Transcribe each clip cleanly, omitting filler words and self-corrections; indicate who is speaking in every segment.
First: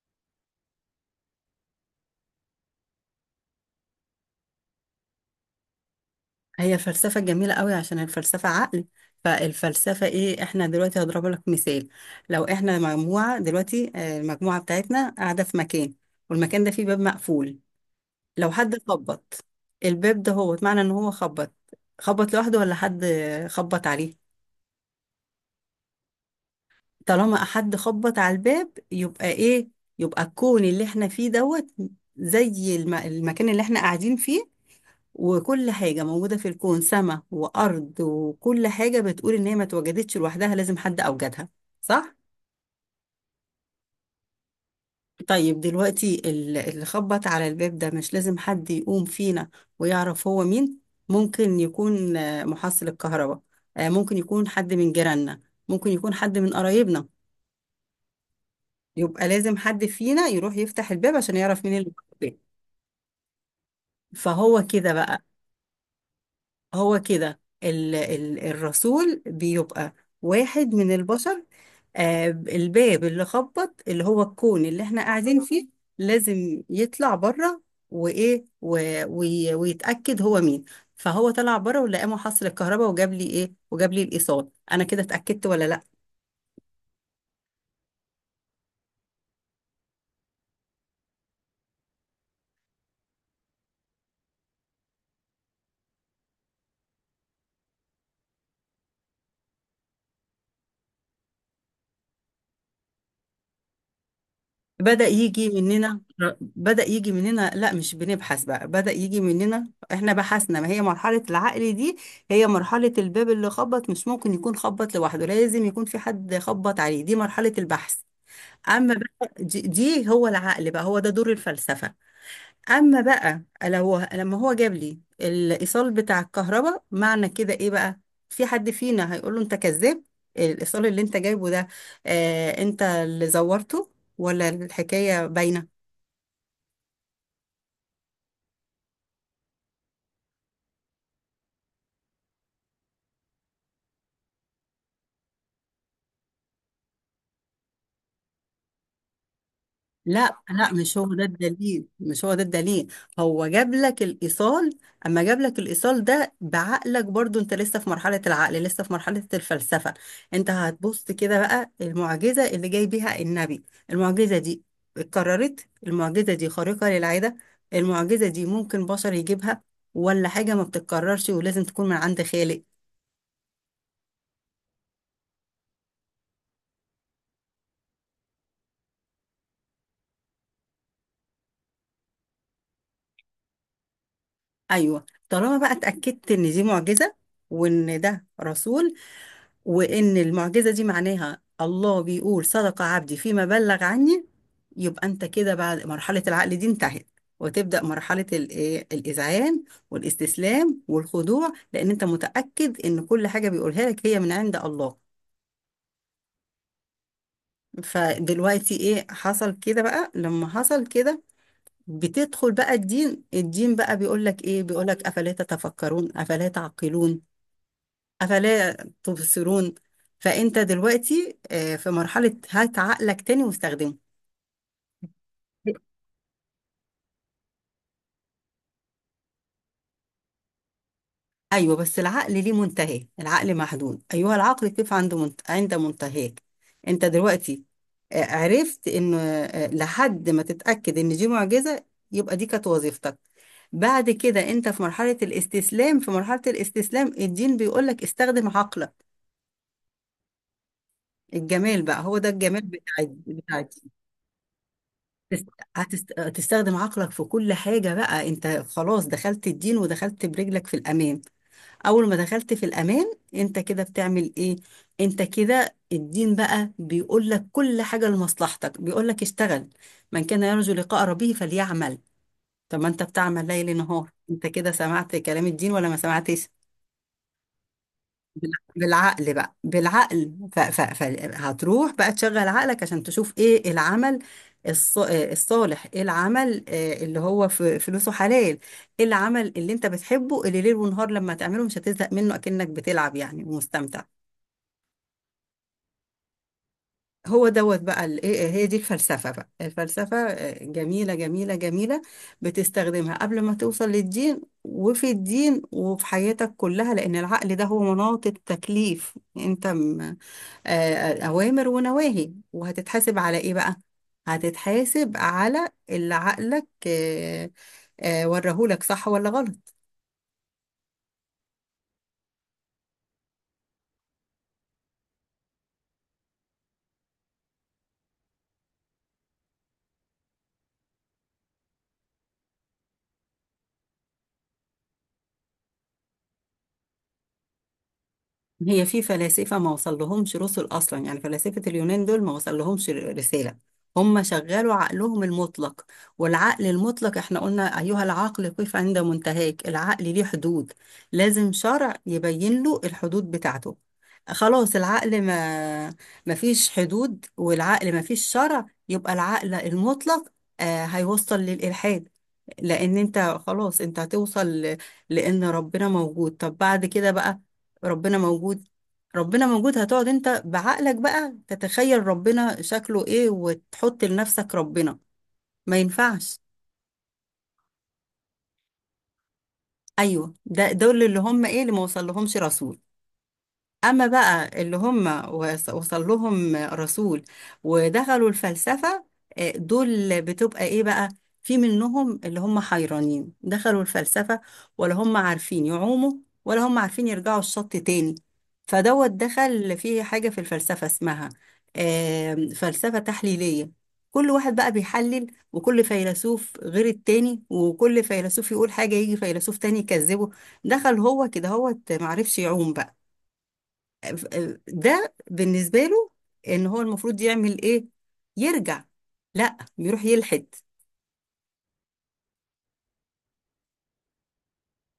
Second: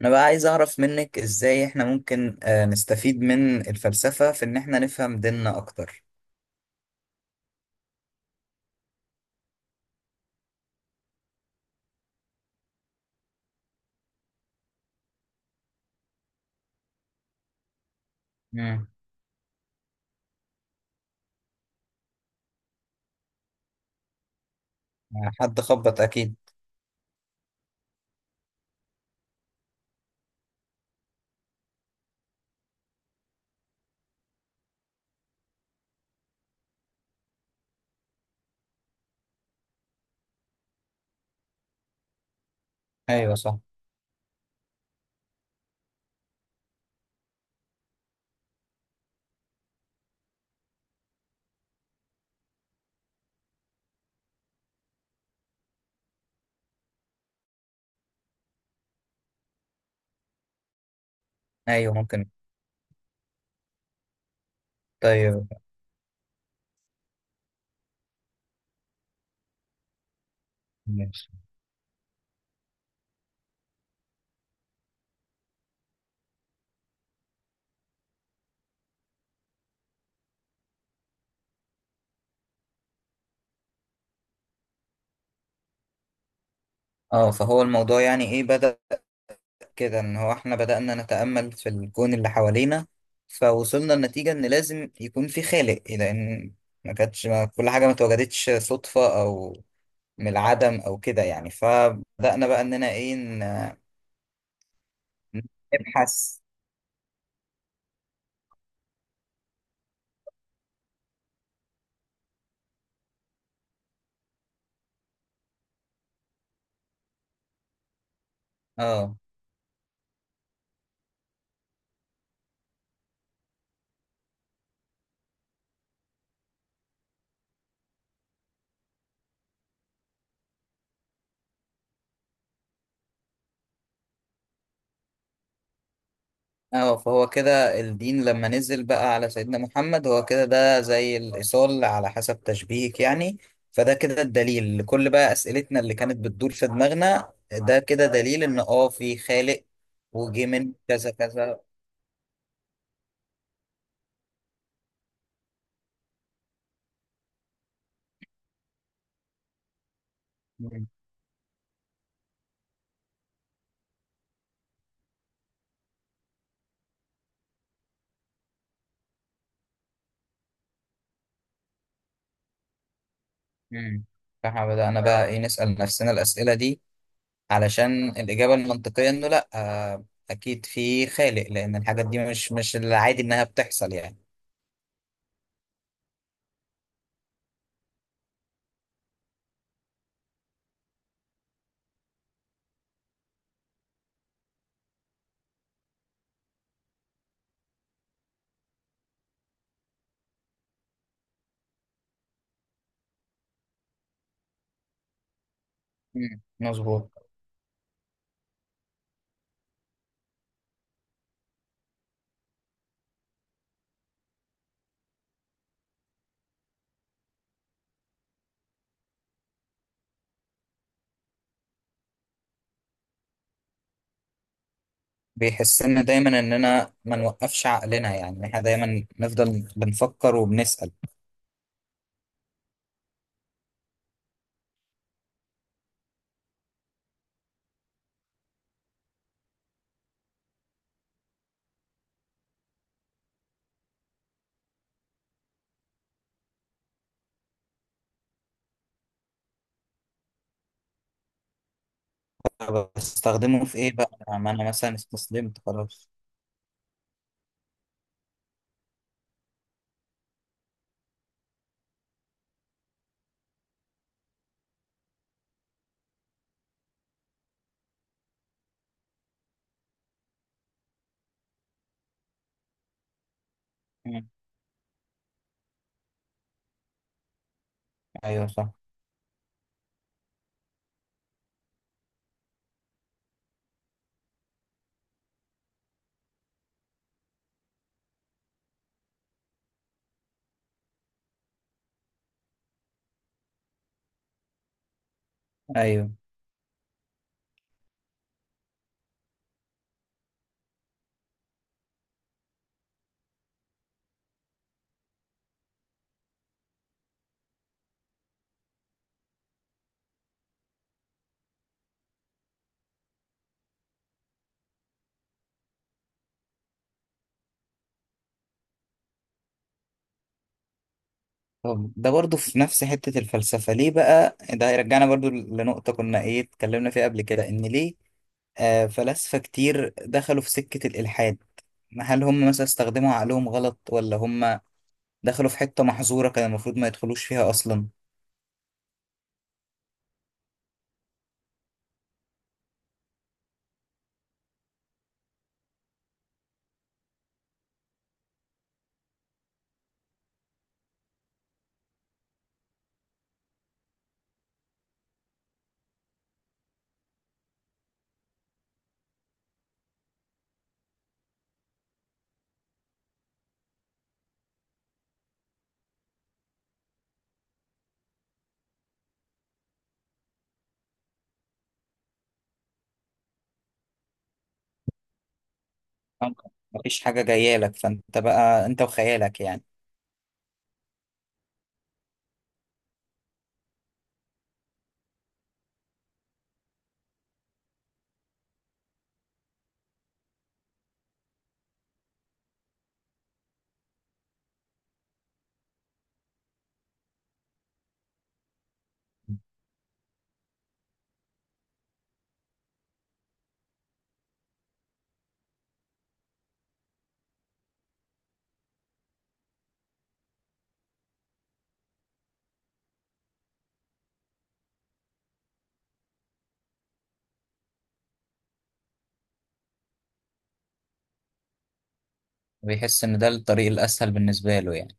Speaker 1: انا بقى عايز اعرف منك ازاي احنا ممكن نستفيد من الفلسفة في ان احنا نفهم ديننا اكتر.
Speaker 2: هي الفلسفة جميلة قوي عشان الفلسفة عقل. فالفلسفة ايه، احنا دلوقتي هضرب لك مثال. لو احنا مجموعة دلوقتي المجموعة بتاعتنا قاعدة في مكان، والمكان ده فيه باب مقفول. لو حد
Speaker 1: مم.
Speaker 2: خبط الباب ده، هو معنى ان هو خبط خبط لوحده ولا حد خبط عليه؟
Speaker 1: حد خبط اكيد.
Speaker 2: طالما حد خبط على الباب يبقى ايه؟ يبقى الكون اللي احنا فيه دوت زي المكان اللي احنا قاعدين فيه. وكل حاجة موجودة في الكون، سماء وأرض، وكل حاجة بتقول إن هي ما اتوجدتش لوحدها، لازم حد أوجدها. صح؟
Speaker 1: ايوه صح.
Speaker 2: طيب دلوقتي اللي خبط على الباب ده، مش لازم حد يقوم فينا ويعرف هو مين؟ ممكن يكون محصل الكهرباء، ممكن يكون حد من جيراننا، ممكن يكون حد من قرايبنا. يبقى لازم حد فينا يروح يفتح الباب عشان يعرف مين اللي
Speaker 1: ايوه
Speaker 2: في
Speaker 1: ممكن.
Speaker 2: البيت. فهو كده بقى،
Speaker 1: طيب.
Speaker 2: هو كده ال الرسول بيبقى واحد من
Speaker 1: ماشي.
Speaker 2: البشر. آه الباب اللي خبط، اللي هو الكون اللي احنا قاعدين فيه، لازم يطلع بره وايه ويتأكد هو مين. فهو طلع بره ولقى محصل الكهرباء وجاب لي ايه، وجاب لي الايصال. انا كده اتأكدت ولا لا؟
Speaker 1: اه، فهو الموضوع يعني ايه بدأ كده ان هو احنا بدأنا نتأمل في الكون اللي حوالينا، فوصلنا لنتيجة ان لازم يكون في خالق لان ما كل حاجة ما اتوجدتش صدفة او من العدم او كده يعني، فبدأنا بقى اننا
Speaker 2: بدأ يجي مننا.
Speaker 1: نبحث.
Speaker 2: بدأ يجي مننا، لا مش بنبحث بقى، بدأ يجي مننا احنا بحثنا. ما هي مرحلة العقل دي؟ هي مرحلة الباب اللي خبط، مش ممكن يكون خبط لوحده، لازم يكون في حد خبط عليه. دي مرحلة البحث. أما
Speaker 1: اه.
Speaker 2: بقى دي هو العقل بقى، هو ده دور الفلسفة. اما بقى لو لما هو جاب لي الايصال بتاع الكهرباء، معنى كده ايه بقى؟ في حد فينا هيقول له انت كذاب، الايصال اللي انت جايبه ده، آه انت اللي زورته، ولا الحكايه باينه؟
Speaker 1: اه، فهو كده الدين لما نزل بقى على سيدنا محمد هو كده ده زي الإيصال على حسب تشبيهك يعني. فده كده الدليل لكل بقى أسئلتنا اللي كانت بتدور في دماغنا، ده كده دليل إن في خالق.
Speaker 2: لا
Speaker 1: وجه
Speaker 2: لا
Speaker 1: من
Speaker 2: مش
Speaker 1: كذا
Speaker 2: هو ده
Speaker 1: كذا.
Speaker 2: الدليل، هو جاب لك الإيصال. أما جاب لك الإيصال ده بعقلك برضو، أنت لسه في مرحلة العقل، لسه في مرحلة الفلسفة. أنت
Speaker 1: مم.
Speaker 2: هتبص كده بقى، المعجزة اللي جاي بيها النبي، المعجزة دي اتكررت؟ المعجزة دي خارقة للعادة؟ المعجزة دي ممكن بشر يجيبها، ولا حاجة ما بتتكررش ولازم تكون من عند خالق؟
Speaker 1: مم. فاحنا بدأنا بقى نسأل نفسنا الأسئلة دي علشان الإجابة المنطقية إنه لأ، أكيد في خالق لأن الحاجات دي مش العادي إنها بتحصل يعني.
Speaker 2: أيوه، طالما بقى اتأكدت إن دي معجزة، وإن ده رسول، وإن المعجزة دي معناها الله بيقول صدق عبدي فيما بلغ عني، يبقى أنت كده بعد مرحلة العقل دي انتهت، وتبدأ مرحلة ال- إيه، الإذعان والاستسلام والخضوع، لأن أنت متأكد إن كل حاجة بيقولها لك هي من عند الله.
Speaker 1: مم. مظبوط.
Speaker 2: فدلوقتي إيه حصل كده بقى؟ لما حصل كده بتدخل بقى الدين. الدين بقى بيقول لك إيه؟ بيقول لك أفلا تتفكرون، أفلا تعقلون، أفلا تبصرون. فأنت دلوقتي في مرحلة هات عقلك تاني واستخدمه.
Speaker 1: بيحسنا دايما اننا ما نوقفش عقلنا، يعني احنا دايما نفضل بنفكر وبنسأل.
Speaker 2: أيوه بس العقل ليه منتهى، العقل محدود، أيها العقل كيف عنده عند منتهاك. أنت دلوقتي عرفت إن لحد ما تتأكد إن دي معجزة، يبقى دي كانت وظيفتك. بعد كده أنت في مرحلة الاستسلام، في مرحلة الاستسلام الدين بيقولك استخدم عقلك. الجمال بقى هو ده الجمال
Speaker 1: طب
Speaker 2: بتاع
Speaker 1: بستخدمه في ايه بقى؟ ما انا مثلا
Speaker 2: تست-
Speaker 1: استسلمت خلاص.
Speaker 2: تستخدم عقلك في كل حاجة بقى. انت خلاص دخلت الدين ودخلت برجلك في الأمان. أول ما دخلت في الأمان انت كده بتعمل ايه؟ انت كده الدين بقى بيقول لك كل حاجة لمصلحتك، بيقول لك اشتغل. من كان يرجو لقاء ربه فليعمل. طب ما انت بتعمل ليل نهار،
Speaker 1: مم.
Speaker 2: انت كده سمعت كلام الدين ولا ما سمعتش؟
Speaker 1: ايوه صح.
Speaker 2: بالعقل بقى، بالعقل فهتروح بقى تشغل عقلك عشان تشوف ايه العمل الصالح. ايه العمل اللي هو فلوسه حلال؟ ايه العمل اللي انت بتحبه اللي ليل ونهار لما تعمله مش هتزهق منه، اكنك بتلعب يعني ومستمتع.
Speaker 1: ايوه.
Speaker 2: هو دوت بقى هي دي الفلسفة بقى. الفلسفة جميلة جميلة جميلة. بتستخدمها قبل ما توصل للدين، وفي الدين، وفي حياتك كلها، لأن العقل ده هو مناط التكليف. انت أوامر ونواهي. وهتتحاسب على إيه بقى؟ هتتحاسب على اللي عقلك ورهولك صح ولا غلط.
Speaker 1: طب ده برضو في نفس حتة الفلسفة ليه بقى؟ ده يرجعنا برضو لنقطة كنا اتكلمنا فيها قبل كده، ان ليه فلاسفة كتير دخلوا في سكة الإلحاد؟ هل هم مثلا استخدموا عقلهم غلط، ولا هم دخلوا في حتة محظورة كان المفروض ما يدخلوش فيها أصلا؟
Speaker 2: هي في فلاسفة ما وصلهمش رسل أصلا، يعني فلاسفة اليونان دول ما وصلهمش رسالة. هم شغلوا عقلهم المطلق، والعقل المطلق احنا قلنا أيها العقل قف عند منتهاك. العقل ليه حدود، لازم شرع يبين له الحدود بتاعته. خلاص العقل ما فيش حدود، والعقل ما فيش شرع، يبقى العقل المطلق هيوصل للإلحاد. لان انت خلاص انت هتوصل لان ربنا موجود. طب بعد كده بقى ربنا موجود، هتقعد انت بعقلك بقى تتخيل ربنا شكله ايه وتحط لنفسك ربنا. ما ينفعش.
Speaker 1: مفيش حاجة جاية لك، فانت بقى انت وخيالك يعني.
Speaker 2: ايوه ده دول اللي هم ايه اللي ما وصل لهمش رسول. أما بقى اللي هم وصل لهم رسول ودخلوا الفلسفة، دول بتبقى إيه بقى؟ في منهم اللي هم حيرانين، دخلوا الفلسفة ولا هم عارفين يعوموا ولا هم عارفين يرجعوا الشط تاني. فدوت دخل في حاجة في الفلسفة اسمها فلسفة تحليلية. كل واحد بقى بيحلل، وكل فيلسوف غير التاني، وكل فيلسوف يقول حاجة يجي فيلسوف تاني يكذبه. دخل هو كده، هو معرفش يعوم بقى، ده بالنسبة له ان هو المفروض يعمل ايه؟ يرجع؟ لا، بيروح يلحد.
Speaker 1: بيحس ان ده الطريق الاسهل بالنسبة له يعني.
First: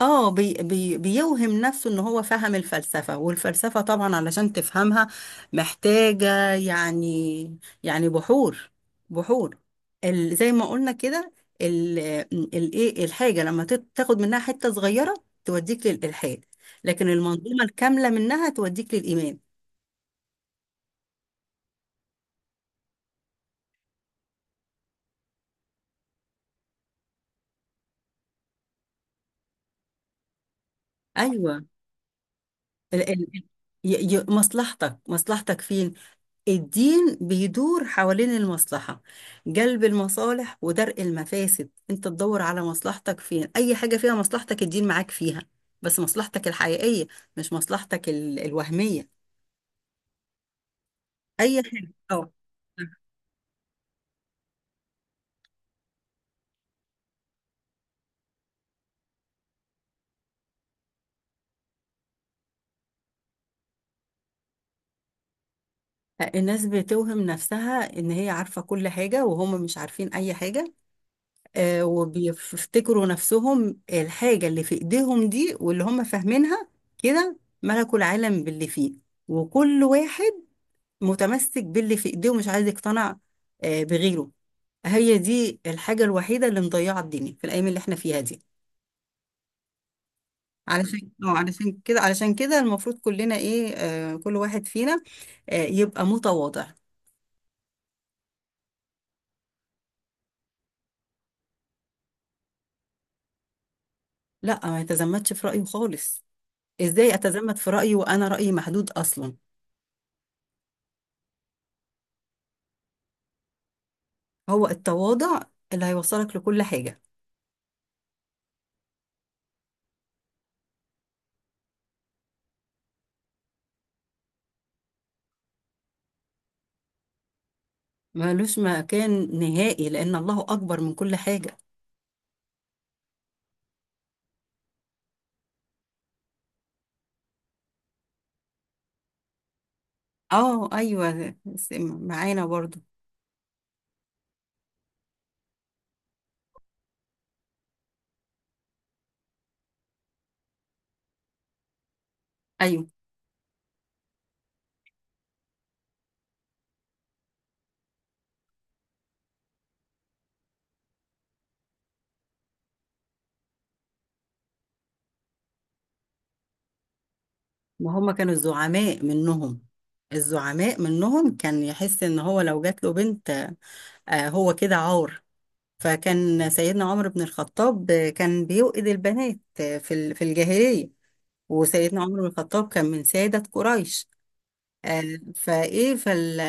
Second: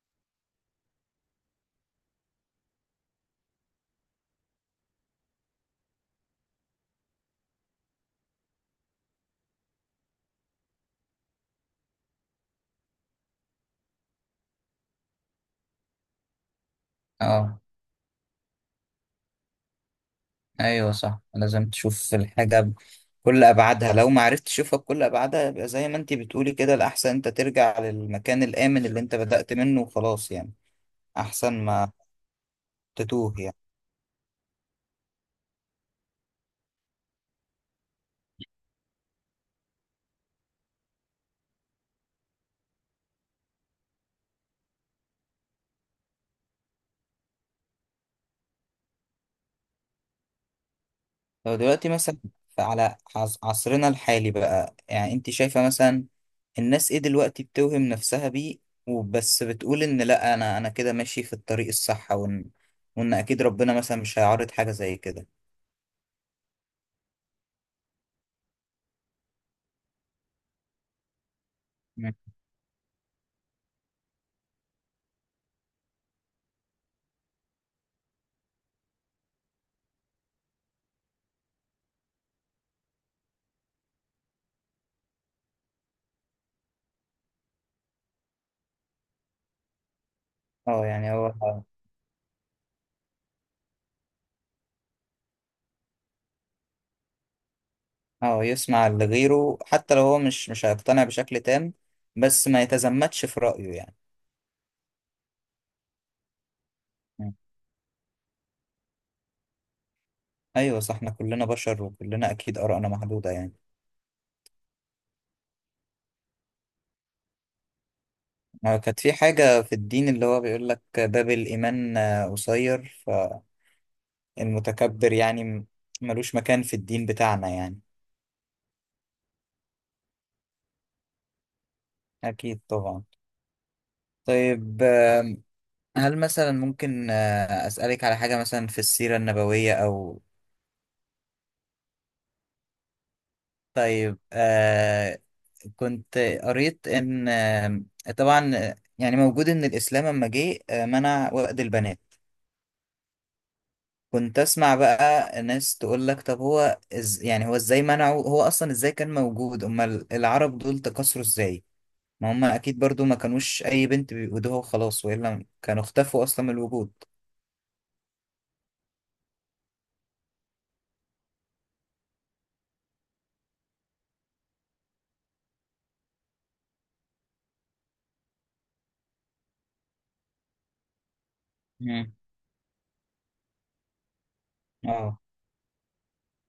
Speaker 2: اه بي بي بيوهم نفسه ان هو فهم الفلسفة. والفلسفة طبعا علشان تفهمها محتاجة يعني، يعني بحور بحور. ال زي ما قلنا كده، ال- الايه الحاجة لما تاخد منها حتة صغيرة توديك للإلحاد، لكن
Speaker 1: اه،
Speaker 2: المنظومة الكاملة منها توديك للإيمان.
Speaker 1: ايوه صح، لازم تشوف الحاجة بكل ابعادها. لو ما عرفتش تشوفها بكل ابعادها يبقى زي ما انت بتقولي كده الاحسن انت ترجع للمكان الامن اللي انت بدأت منه وخلاص يعني.
Speaker 2: ايوه
Speaker 1: احسن ما
Speaker 2: ال- ال-
Speaker 1: تتوه يعني.
Speaker 2: مصلحتك فين؟ الدين بيدور حوالين المصلحة، جلب المصالح ودرء المفاسد. انت تدور على مصلحتك فين، اي حاجة فيها مصلحتك الدين معاك فيها، بس مصلحتك الحقيقية، مش مصلحتك الوهمية.
Speaker 1: لو
Speaker 2: اي
Speaker 1: دلوقتي
Speaker 2: حاجة
Speaker 1: مثلا
Speaker 2: اه.
Speaker 1: على عصرنا الحالي بقى، يعني انت شايفة مثلا الناس ايه دلوقتي بتوهم نفسها بيه؟ وبس بتقول ان لا، انا كده ماشي في الطريق الصح، وان اكيد ربنا مثلا مش هيعرض حاجة زي كده.
Speaker 2: الناس بتوهم نفسها ان هي عارفة كل حاجة، وهم مش عارفين اي حاجة.
Speaker 1: مم.
Speaker 2: وبيفتكروا نفسهم الحاجة اللي في ايديهم دي واللي هم فاهمينها كده ملكوا العالم باللي فيه. وكل واحد متمسك باللي في ايديه ومش عايز يقتنع بغيره. هي دي الحاجة الوحيدة اللي مضيعة الدنيا في الأيام اللي احنا فيها دي.
Speaker 1: اه، يعني هو
Speaker 2: علشان كده المفروض كلنا ايه، آه كل واحد فينا يبقى متواضع.
Speaker 1: اه، يسمع لغيره حتى لو هو مش هيقتنع بشكل تام، بس ما يتزمتش في رأيه يعني.
Speaker 2: لا ما يتزمتش في رأيه خالص. ازاي
Speaker 1: مم.
Speaker 2: اتزمت في رأيي وانا رأيي محدود اصلا؟
Speaker 1: ايوه صح، احنا كلنا بشر وكلنا اكيد آرائنا محدودة يعني.
Speaker 2: هو التواضع اللي هيوصلك لكل حاجة.
Speaker 1: كانت في حاجة في الدين اللي هو بيقول لك باب الإيمان قصير. فالمتكبر يعني ملوش مكان في الدين بتاعنا يعني.
Speaker 2: ملوش مكان نهائي لأن الله أكبر من كل حاجة.
Speaker 1: أكيد طبعا. طيب، هل مثلا ممكن أسألك على حاجة مثلا في السيرة النبوية أو...
Speaker 2: اه أيوة معانا برضو.
Speaker 1: طيب، كنت قريت إن طبعا يعني موجود إن الإسلام لما جه منع وأد البنات.
Speaker 2: أيوة
Speaker 1: كنت اسمع بقى ناس تقول لك، طب هو يعني هو ازاي منعه؟ هو اصلا ازاي كان موجود؟ امال العرب دول تكاثروا ازاي؟ ما هم اكيد برضو ما كانوش اي بنت بيودوها وخلاص، والا كانوا اختفوا اصلا من الوجود.
Speaker 2: ما هما كانوا الزعماء منهم، كان يحس إن هو لو جات له بنت هو كده عار. فكان سيدنا عمر بن الخطاب كان بيوئد البنات في في الجاهلية، وسيدنا
Speaker 1: مم.
Speaker 2: عمر بن الخطاب كان من سادة قريش. آه،
Speaker 1: اه،
Speaker 2: فايه فال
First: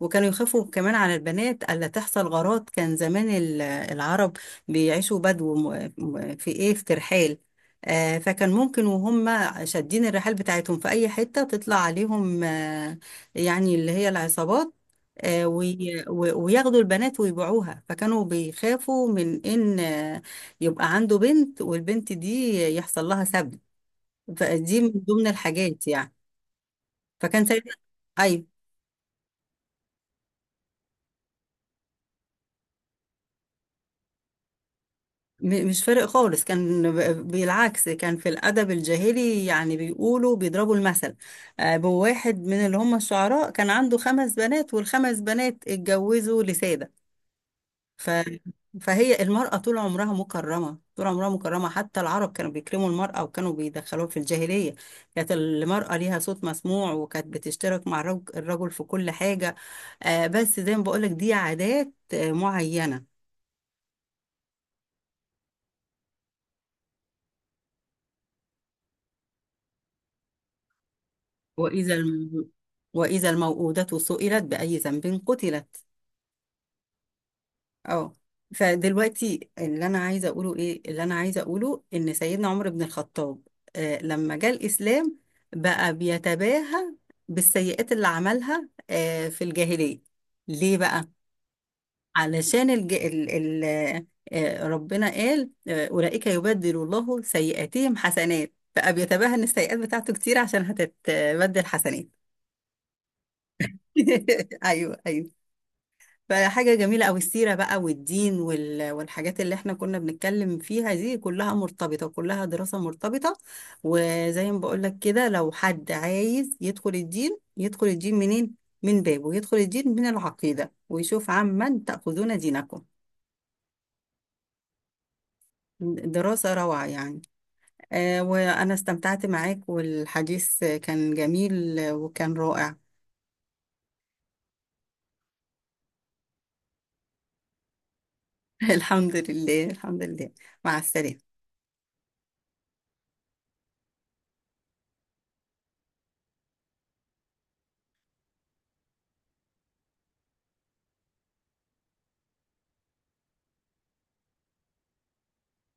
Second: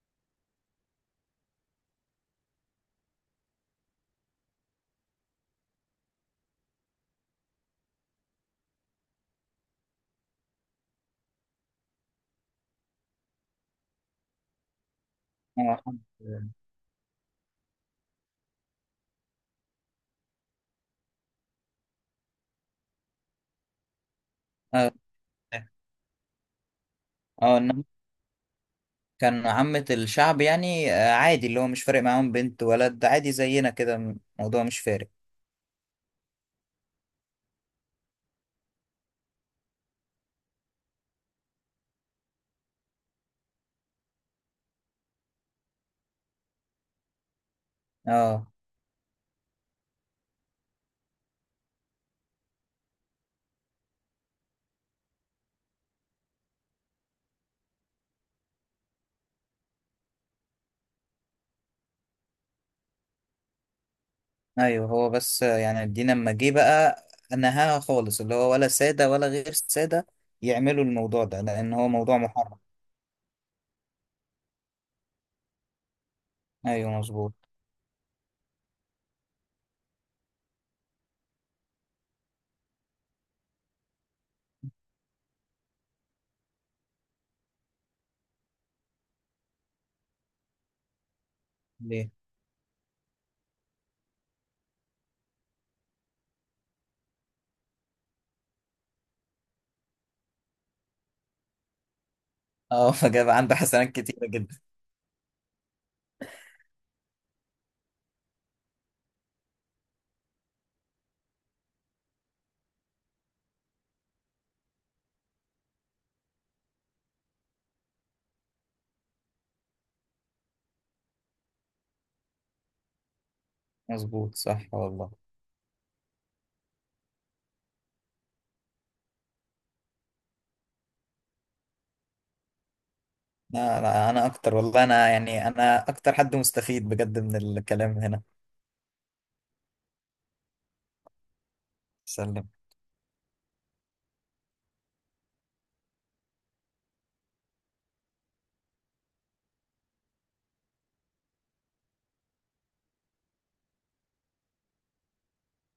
Speaker 2: وكانوا يخافوا كمان على البنات الا تحصل غارات. كان زمان العرب بيعيشوا بدو في ايه، في ترحال. فكان ممكن وهم شادين الرحال بتاعتهم في اي حته تطلع عليهم، يعني اللي هي العصابات،
Speaker 1: اه،
Speaker 2: وياخدوا البنات ويبيعوها. فكانوا بيخافوا من ان يبقى عنده بنت والبنت دي يحصل لها سبي. فدي
Speaker 1: اه،
Speaker 2: من ضمن الحاجات يعني. فكان
Speaker 1: اه،
Speaker 2: سيدنا
Speaker 1: انما
Speaker 2: اي
Speaker 1: كان عامة الشعب يعني عادي، اللي هو مش فارق معاهم بنت ولد، عادي زينا كده، الموضوع مش فارق.
Speaker 2: مش فارق خالص. كان بالعكس، كان في الأدب الجاهلي يعني بيقولوا بيضربوا المثل بواحد من اللي هم الشعراء كان عنده خمس بنات والخمس بنات اتجوزوا لسادة. ف...
Speaker 1: اه
Speaker 2: فهي المرأة طول عمرها مكرمة، طول عمرها مكرمة، حتى العرب كانوا بيكرموا المرأة وكانوا بيدخلوها في الجاهلية. كانت المرأة ليها صوت مسموع وكانت بتشترك مع الرجل في كل حاجة. بس زي ما بقولك دي عادات معينة.
Speaker 1: ايوه، هو بس يعني الدين لما جه بقى نهاها خالص، اللي هو ولا سادة ولا غير سادة يعملوا الموضوع ده، لان هو
Speaker 2: وإذا
Speaker 1: موضوع
Speaker 2: الم...
Speaker 1: محرم.
Speaker 2: وإذا الموءودة سئلت بأي ذنب قتلت.
Speaker 1: ايوه مظبوط.
Speaker 2: اه فدلوقتي اللي أنا عايزة أقوله إيه، اللي أنا عايزة أقوله إن سيدنا عمر بن الخطاب لما جاء الإسلام بقى بيتباهى بالسيئات اللي عملها في الجاهلية. ليه بقى؟
Speaker 1: ليه؟
Speaker 2: علشان الج... ال... ال... آه ربنا قال أولئك يبدل الله سيئاتهم حسنات، بقى بيتباهى إن السيئات بتاعته كتير عشان هتتبدل حسنات.
Speaker 1: اه فجاب عنده حسنات كتيرة جدا.
Speaker 2: ايوه ايوه. فحاجة جميلة أوي السيرة بقى، والدين والحاجات اللي احنا كنا بنتكلم فيها دي كلها مرتبطة، كلها دراسة مرتبطة. وزي ما بقولك كده، لو حد عايز يدخل الدين يدخل الدين منين؟ من بابه، يدخل الدين من العقيدة ويشوف عمن تأخذون دينكم.
Speaker 1: مظبوط صح والله.
Speaker 2: دراسة روعة يعني. آه وأنا استمتعت معاك والحديث كان جميل وكان رائع.
Speaker 1: لا، لا، انا اكتر والله، انا يعني انا اكتر حد مستفيد بجد من الكلام هنا.
Speaker 2: الحمد لله الحمد لله. مع السلامة.
Speaker 1: سلم.